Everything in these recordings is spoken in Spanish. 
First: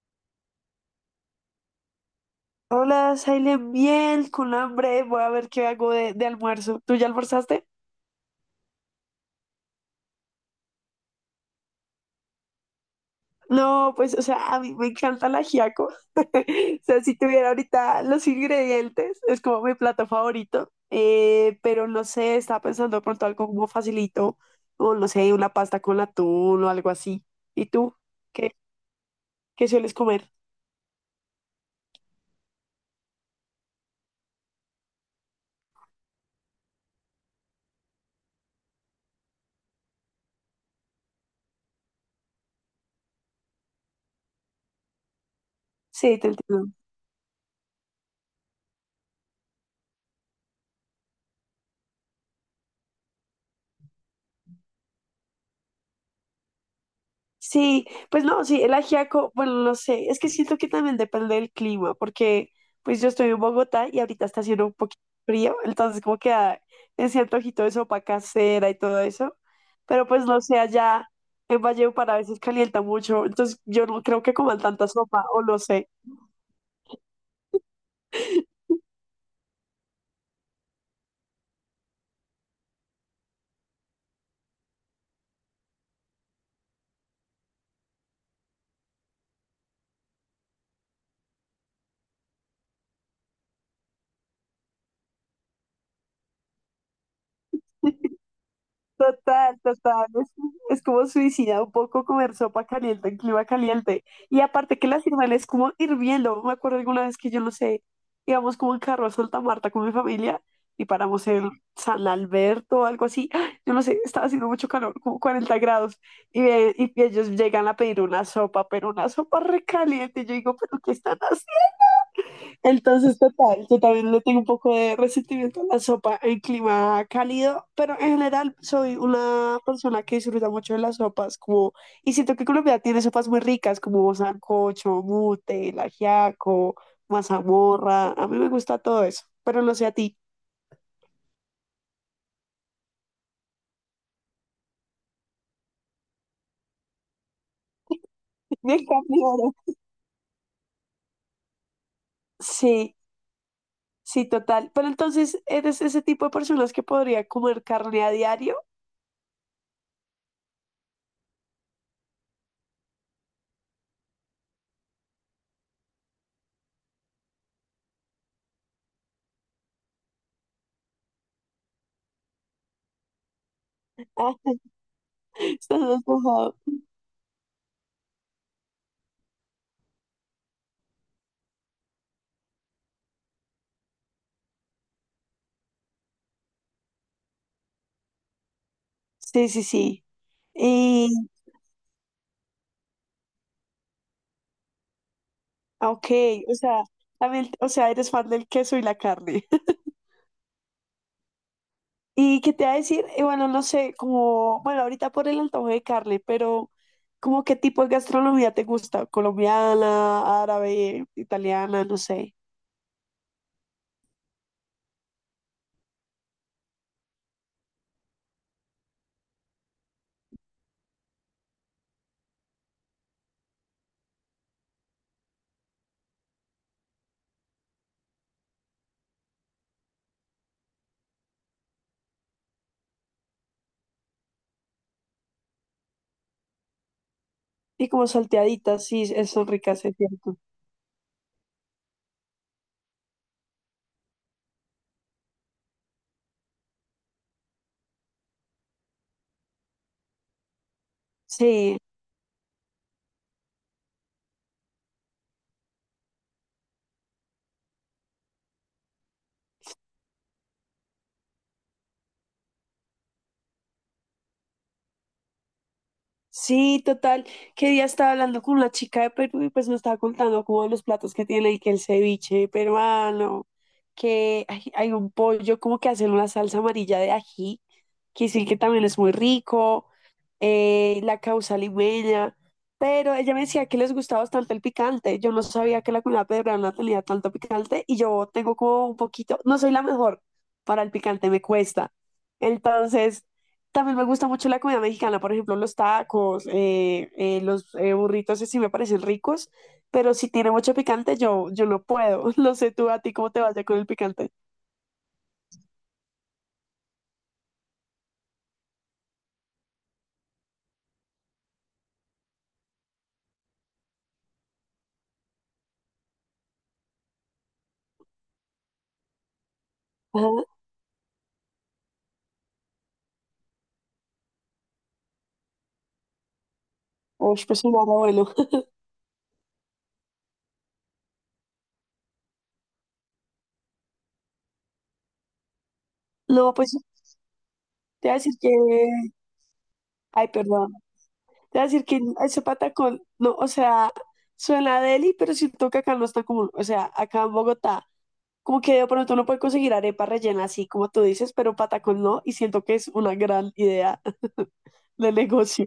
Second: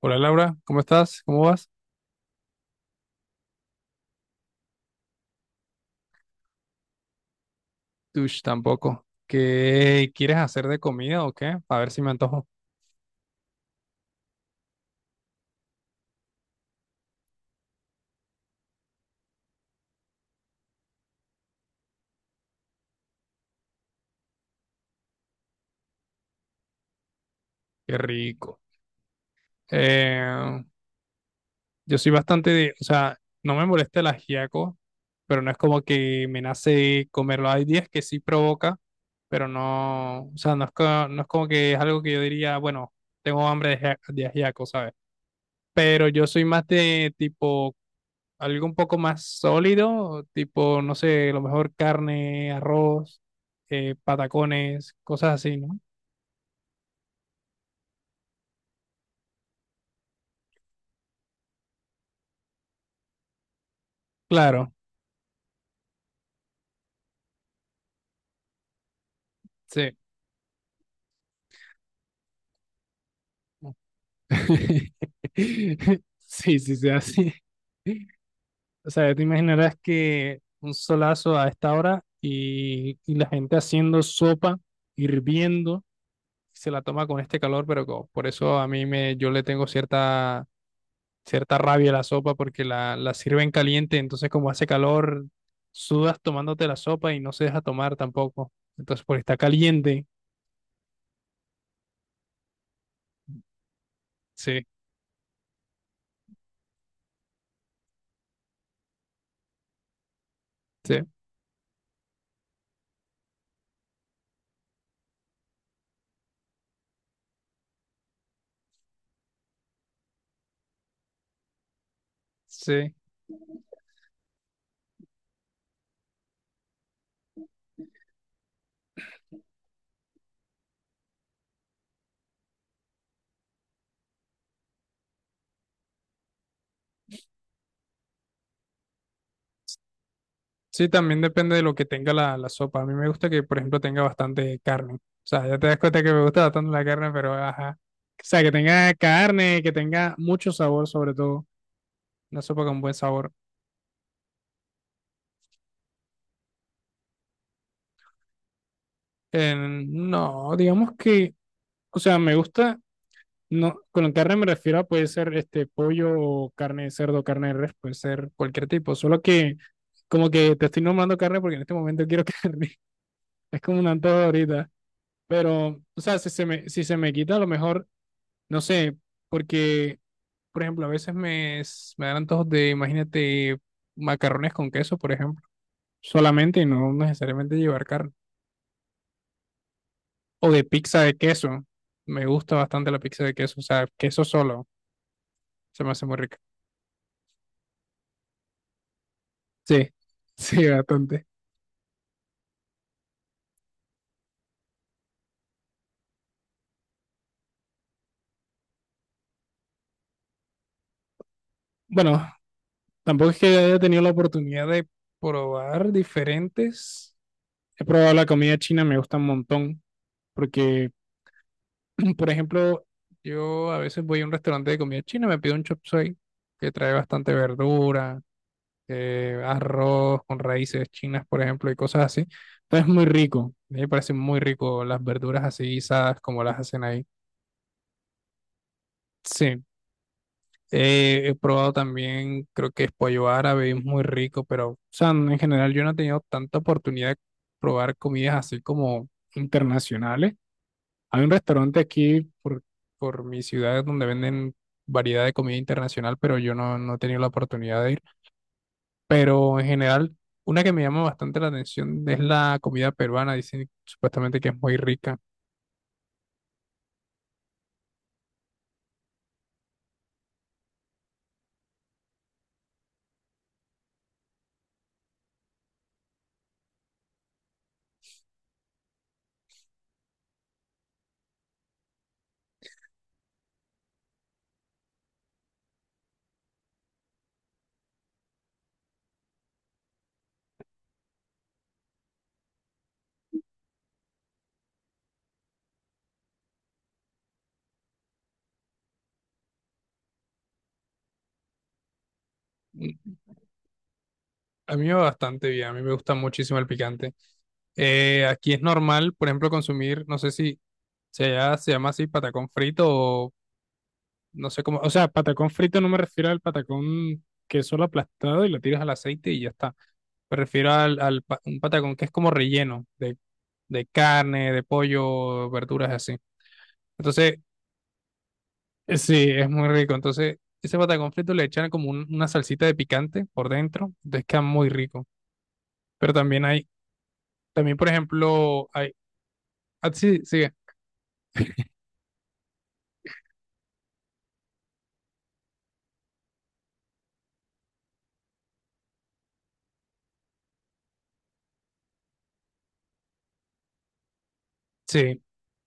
Hola Laura, ¿cómo estás? ¿Cómo vas? Hola, Silent, bien, con hambre, voy a ver qué hago de almuerzo. ¿Tú ya almorzaste? Tush, tampoco. ¿Qué quieres hacer de comida o qué? A ver si me antojo. No, pues, o sea, a mí me encanta el ajiaco. O sea, si tuviera ahorita los ingredientes, es como mi plato favorito. Pero no sé, estaba pensando de pronto algo como facilito, o no sé, una pasta con atún o algo así. ¿Y tú? Qué ¿Qué, rico. qué sueles comer? Eh, yo soy bastante de, o sea, no me molesta el ajiaco, pero no es como que me nace comerlo. Hay días que sí provoca, pero no, o sea, no es, no es como que es algo que yo diría, bueno, tengo hambre de, de ajiaco, ¿sabes? Pero Sí, yo te soy más entiendo. de tipo algo un poco más sólido, tipo, no sé, a lo mejor carne, arroz, patacones, cosas así, ¿no? Sí, pues no, sí, el ajiaco, bueno, no sé, es que siento que también depende del clima, porque pues yo estoy en Bogotá y ahorita está haciendo Claro, un poquito frío, entonces como queda ese antojito de sopa casera y todo eso, sí. pero pues no sé, allá en Valledupar a veces calienta mucho, entonces yo no creo que coman tanta sopa, o no sé. Sí, sí, sí, así. O sea, te imaginarás que un solazo a esta hora y, la gente haciendo sopa, hirviendo, se la toma con este calor, pero por eso a yo le tengo cierta rabia la sopa porque la sirven caliente, entonces como hace calor, sudas tomándote la sopa y no se deja tomar tampoco. Entonces, porque está Total, caliente, total. Es como suicida un poco comer sopa caliente en clima caliente. Y sí, aparte que la sirven es como hirviendo. Me acuerdo alguna vez que yo no sé, íbamos como en carro a Santa Marta con mi familia y sí, paramos en San Alberto o algo así. ¡Ah! Yo no sé, estaba haciendo mucho calor, como 40 grados. Y ellos llegan a pedir una sopa, pero una sopa recaliente. Y yo digo, ¿pero qué están sí. entonces? Total, yo también le tengo un poco de resentimiento a la sopa en clima cálido, pero en general soy una persona que disfruta mucho de las sopas, como, y siento que Colombia tiene sopas muy ricas, como sancocho, mute, el ajiaco, mazamorra, a mí me gusta todo eso, pero no sé a ti. Sí, también depende de lo que tenga la sopa. A mí me gusta que, por ejemplo, tenga bastante carne. O sea, ya te das cuenta que me gusta bastante la carne, pero ajá. O sea, que Me tenga cambiaron. carne, que tenga mucho sabor, sobre todo. Una sopa con buen Sí, sabor. sí, total, pero entonces, ¿eres ese tipo de personas que podría comer carne a diario? No, digamos que, o sea, me gusta. No, con carne me refiero a puede ser este pollo o carne de cerdo, carne de res, puede ser cualquier tipo. Solo que como que te estoy nombrando carne porque en este momento quiero carne. Es como un antojo Ah, ahorita. estás Pero, o más sea, mojado. Si se me quita, a lo mejor, no sé, porque, por ejemplo, a veces me dan antojos de, imagínate, macarrones con queso, por ejemplo, solamente y no necesariamente llevar carne. Sí, sí, sí. O de pizza Y, de queso. Me gusta bastante la pizza de queso, o sea, queso solo. Se me ah, hace ok, muy rica. o sea, también, o sea, eres fan del queso y la carne. Sí, sí, bastante. ¿Y qué te va a decir? Bueno, no sé, como, bueno, ahorita por el antojo de carne, pero ¿como qué tipo de gastronomía te gusta? ¿Colombiana, árabe, italiana, no Bueno, sé? tampoco es que haya tenido la oportunidad de probar diferentes. He probado la comida china, me gusta un montón, porque, por ejemplo, yo a veces voy a un restaurante de comida china, me pido un chop suey, que trae bastante verdura, arroz con raíces chinas, por ejemplo, y cosas así. Entonces es muy rico, a mí me parece muy rico las verduras así guisadas como las hacen ahí. Y como salteaditas, sí, son Sí. ricas, es cierto. He probado también, creo que es pollo árabe, es muy rico, pero, o sea, en general yo no he tenido tanta oportunidad de probar comidas así como internacionales. Hay un Sí, restaurante aquí por mi ciudad donde venden variedad de comida internacional, pero yo no, no he tenido la oportunidad de ir. Pero en general, una que me llama bastante la atención es la comida peruana, dicen supuestamente que es muy rica. sí, total. Que día estaba hablando con una chica de Perú y pues me estaba contando como los platos que tiene y que el ceviche peruano, que hay un pollo como que hacen una salsa amarilla de ají, que sí que también es muy rico, la causa limeña, pero ella me decía que les gustaba bastante el picante. Yo no sabía que la comida peruana tenía tanto picante y yo tengo como un poquito, no soy la mejor para el picante, me cuesta. Entonces... También me gusta mucho la comida mexicana, por ejemplo, los tacos, los burritos, sí me parecen ricos, pero si tiene mucho picante, yo no puedo. No sé tú a ti cómo te vaya con el picante. A mí me va bastante bien, a mí me gusta muchísimo el picante. Aquí es normal, por ejemplo, consumir, no sé si se llama así patacón frito o no sé cómo, o sea, patacón frito no me refiero al patacón que es solo aplastado y lo tiras al aceite y ya está. Me Ajá. refiero al un patacón que es como relleno de carne, de pollo, verduras así. Entonces, Uy, pues un abuelo. Sí, es muy rico. Entonces, ese patacón frito le echan como una salsita de picante por dentro, entonces queda muy rico. Pero también No, hay. pues También, por te voy a decir que. ejemplo, hay... ah, sí, Ay, sigue. perdón. Te voy a decir que ese patacón, no, o sea, suena deli, pero siento que acá no es tan común. O sea, acá en Bogotá, como que de pronto uno puede conseguir arepa rellena así como tú dices, pero patacón no, y siento que es una gran idea de Sí. negocio.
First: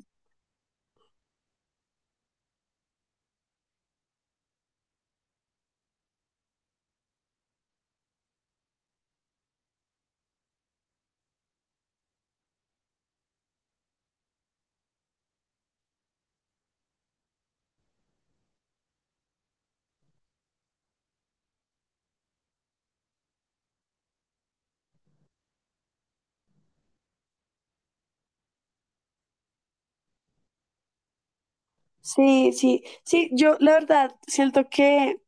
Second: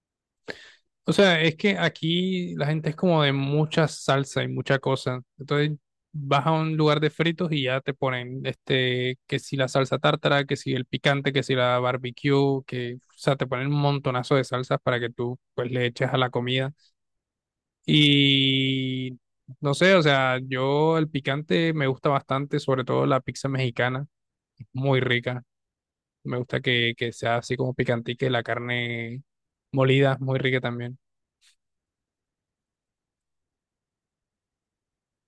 O sea, es que aquí la gente es como de mucha salsa y mucha cosa. Entonces vas a un lugar de fritos y ya te ponen este, que si la salsa tártara, que si el picante, que si la barbecue, que, o sea, te ponen un montonazo de salsas para que tú pues le eches a la comida. Y no sé, o sea, yo el picante me gusta bastante, sobre todo la pizza mexicana, es muy rica. Me gusta que sea así como picantique, la carne molida, muy rica también. Sí, sí, sí, yo la verdad siento que,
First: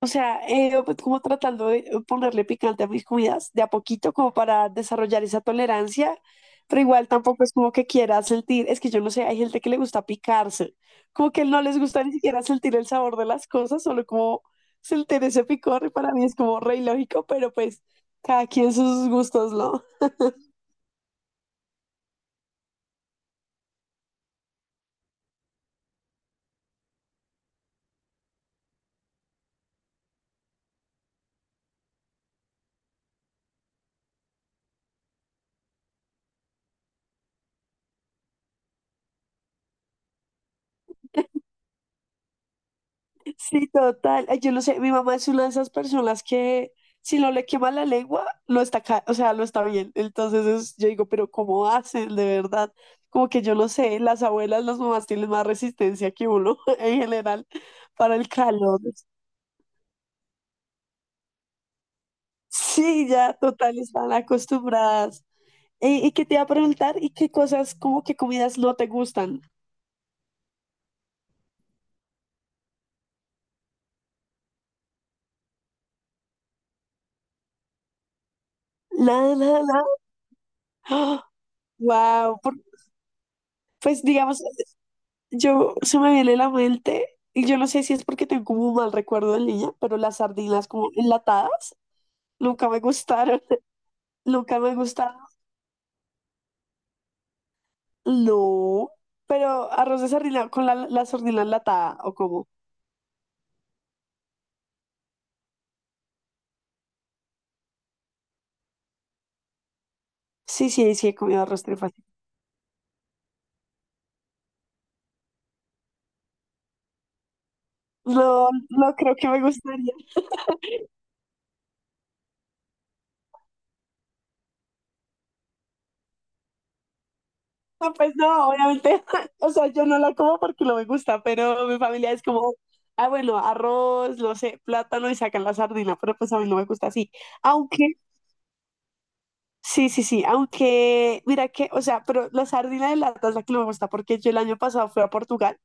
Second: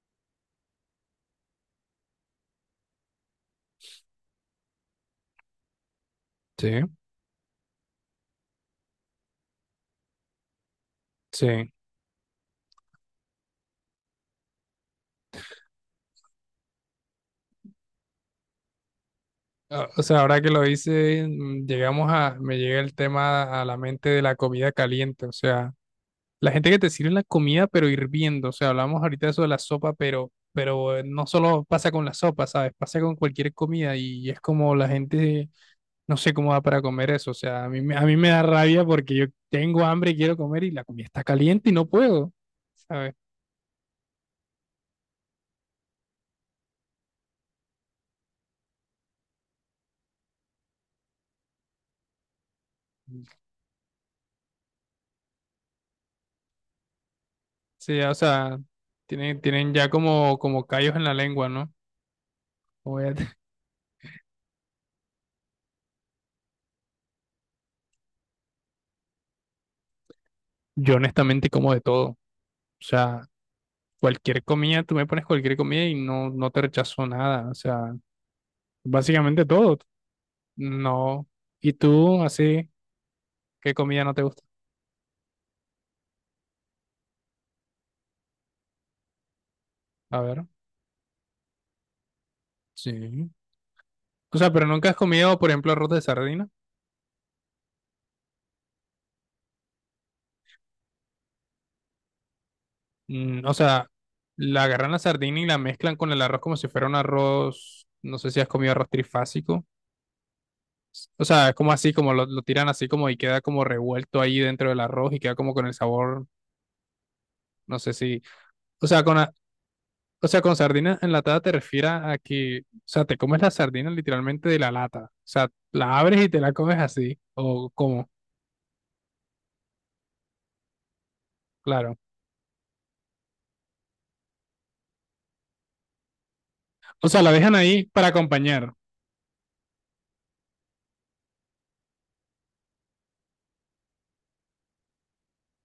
o sea, pues, como tratando de ponerle picante a mis comidas de a poquito como para desarrollar esa tolerancia, Sí, pero igual tampoco es como que quiera sentir, es que yo no sé, hay gente que le gusta picarse, como que no sí. les gusta ni siquiera sentir el sabor de las cosas, solo como sentir ese picor y para mí es como re ilógico, pero pues cada quien sus gustos, ¿no? Ah, o sea, ahora que lo hice, llegamos a, me llega el tema a la mente de la comida caliente. O sea, la gente que te sirve la comida, pero hirviendo. O sea, hablamos ahorita de eso de la sopa, pero, pero no solo pasa con la sopa, ¿sabes? Pasa con cualquier comida y es como la gente, no sé cómo va para comer eso. O sea, a mí, a mí me da rabia porque yo tengo hambre y quiero comer y la comida está caliente y no puedo, ¿sabes? Sí, total. Ay, yo no sé, mi mamá es una de esas personas que si no le quema la lengua, lo está, o sea, lo está bien. Yo digo, pero ¿cómo hacen de verdad? Como que yo no sé, las abuelas, las mamás tienen más resistencia que uno en general Sí, o para el sea, calor. Tienen ya como, como callos en la lengua, ¿no? Como Sí, ya ya, total, están acostumbradas. Y qué te iba a preguntar? ¿Y qué cosas, como qué comidas no te gustan? yo honestamente como de todo. O sea, cualquier comida, tú me pones cualquier comida y no, no te rechazo nada. O sea, Nada, básicamente todo. nada, nada. No. ¿Y tú, Wow, así, qué pues comida no te digamos. gusta? Yo se me viene la mente, y yo no sé si es porque tengo como un mal recuerdo de niña, pero las A ver. sardinas como enlatadas nunca me Sí. gustaron. O sea, Nunca pero me nunca has gustaron. comido, por ejemplo, arroz de sardina. No. Pero arroz de sardina con la sardina enlatada, ¿o cómo? O sea, la agarran la sardina y la mezclan con el arroz como si fuera un arroz. No sé si has comido arroz trifásico. Sí, sí, sí, he O comido sea, es arroz como así, trifásico. como lo tiran así como y queda como revuelto ahí dentro del arroz y queda como con el sabor, no sé si, No, o no sea, creo con, que me gustaría. o sea, con sardina enlatada te refieres a que, o sea, te comes la sardina literalmente de la lata, o sea, la abres y te la comes así, o No, como, pues no, obviamente. O sea, yo no la como porque no me gusta, pero mi claro. familia es como, ah, bueno, arroz, no sé, plátano y sacan la sardina, pero pues a mí no me gusta O así. sea, la dejan ahí Aunque para acompañar, sí, sí, sí, aunque mira que, o sea, pero la sardina de lata es la que no me gusta porque yo el año pasado fui a Portugal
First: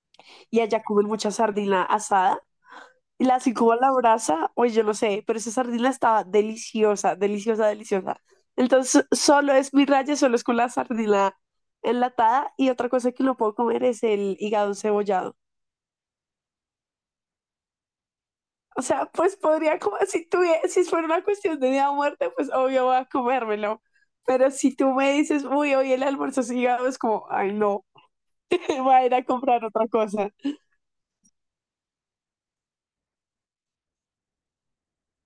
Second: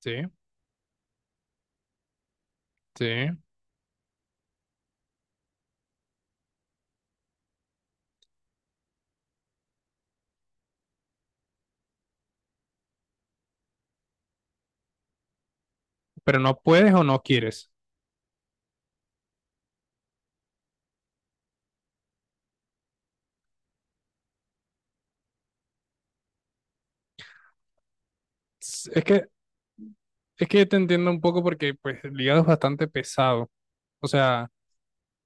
sí, y allá comen mucha sardina asada sí, y la así como a la brasa, oye, yo no sé, pero esa sardina estaba deliciosa, deliciosa, deliciosa. Entonces, solo es mi raya, solo es con la sardina enlatada y otra cosa que no puedo comer es el hígado cebollado. pero no puedes o no quieres. O sea, pues podría comer, si tuviera, si fuera una cuestión de día o muerte, pues obvio voy a comérmelo. Pero si tú me dices, uy, hoy el almuerzo es hígado, es como, ay, no. Es Va es a ir a que, comprar otra cosa. es que te entiendo un poco porque pues el hígado es bastante pesado, o sea...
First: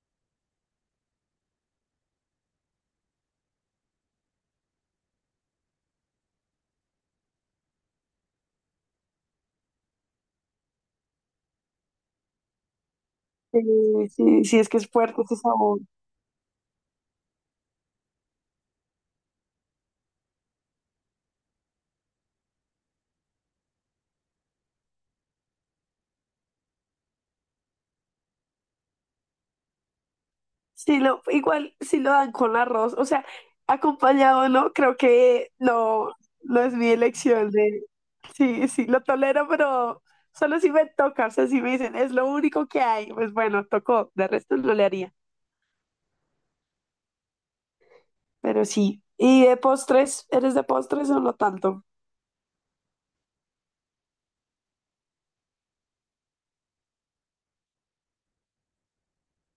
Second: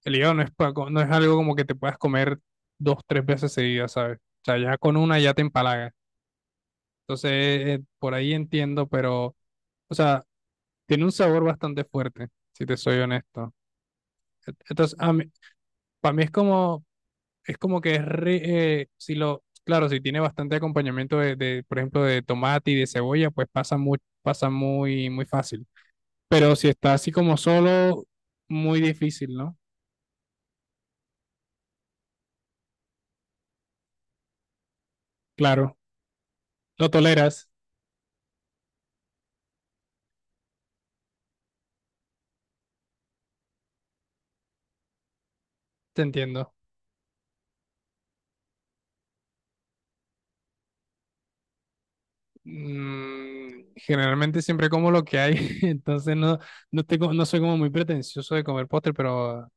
El hígado no es, no es algo como que te puedas comer dos, tres veces seguidas, ¿sabes? O sea, ya con una ya te empalaga. Entonces, por ahí entiendo, pero, o sea, tiene un sabor bastante fuerte, si te soy honesto. Sí, sí, sí, es que es Entonces, a fuerte mí, ese sabor. para mí es como que si lo, claro, si tiene bastante acompañamiento de, por ejemplo, de tomate y de cebolla, pues pasa muy, muy fácil. Pero si está así como solo, muy difícil, ¿no? Sí, lo, igual si lo dan con arroz, o sea, acompañado, ¿no? Creo que Claro, no, no es mi lo toleras, elección de, sí, sí, lo tolero, pero solo si me toca, o sea, si me dicen, es lo único que hay, pues bueno, tocó, de resto no le haría, te entiendo. pero sí. ¿Y de postres? ¿Eres de postres o no tanto? Generalmente siempre como lo que hay, entonces no, no tengo, no soy como muy pretencioso de comer postre, pero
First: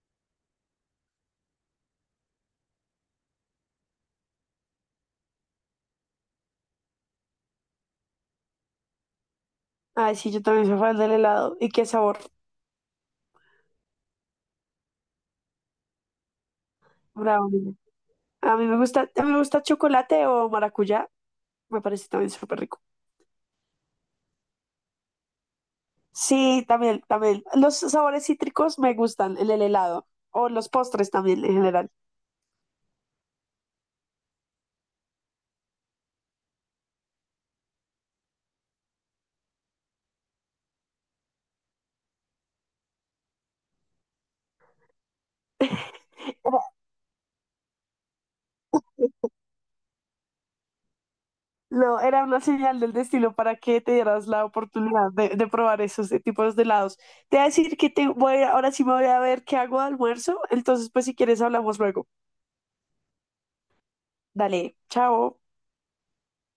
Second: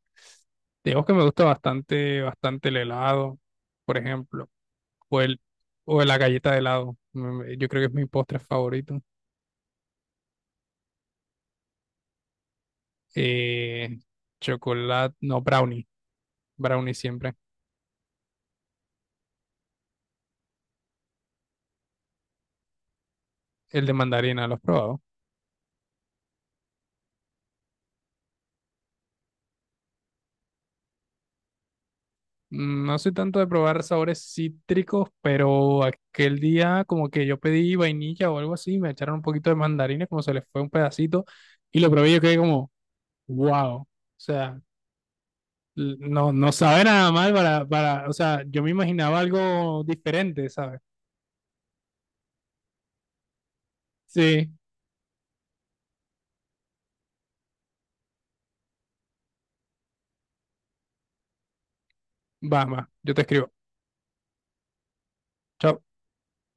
digamos que me gusta bastante, bastante el helado, por ejemplo, o el, o la galleta de helado. Yo creo que es mi postre favorito. Ay, sí, yo también soy fan del helado. ¿Y qué sabor? Eh, chocolate, no, brownie, brownie siempre. Bravo. A mí me gusta, a mí me gusta chocolate o maracuyá, me parece también súper rico. El de mandarina, ¿lo has probado? Sí, también, también. Los sabores cítricos me gustan en el helado o los postres también en general. No soy tanto de probar sabores cítricos, pero aquel día como que yo pedí vainilla o algo así, me echaron un poquito de mandarina, como se les fue un pedacito, y lo probé y yo quedé como, wow, o sea, no, no Era- sabe nada mal para, o sea, yo me imaginaba algo diferente, ¿sabes? No, era una señal del destino para que te dieras la Sí, oportunidad de probar esos tipos de helados. Te voy a decir que te voy, ahora sí me voy a ver qué hago de almuerzo, entonces pues si quieres hablamos luego. va, va, yo te escribo. Dale, chao. Chao.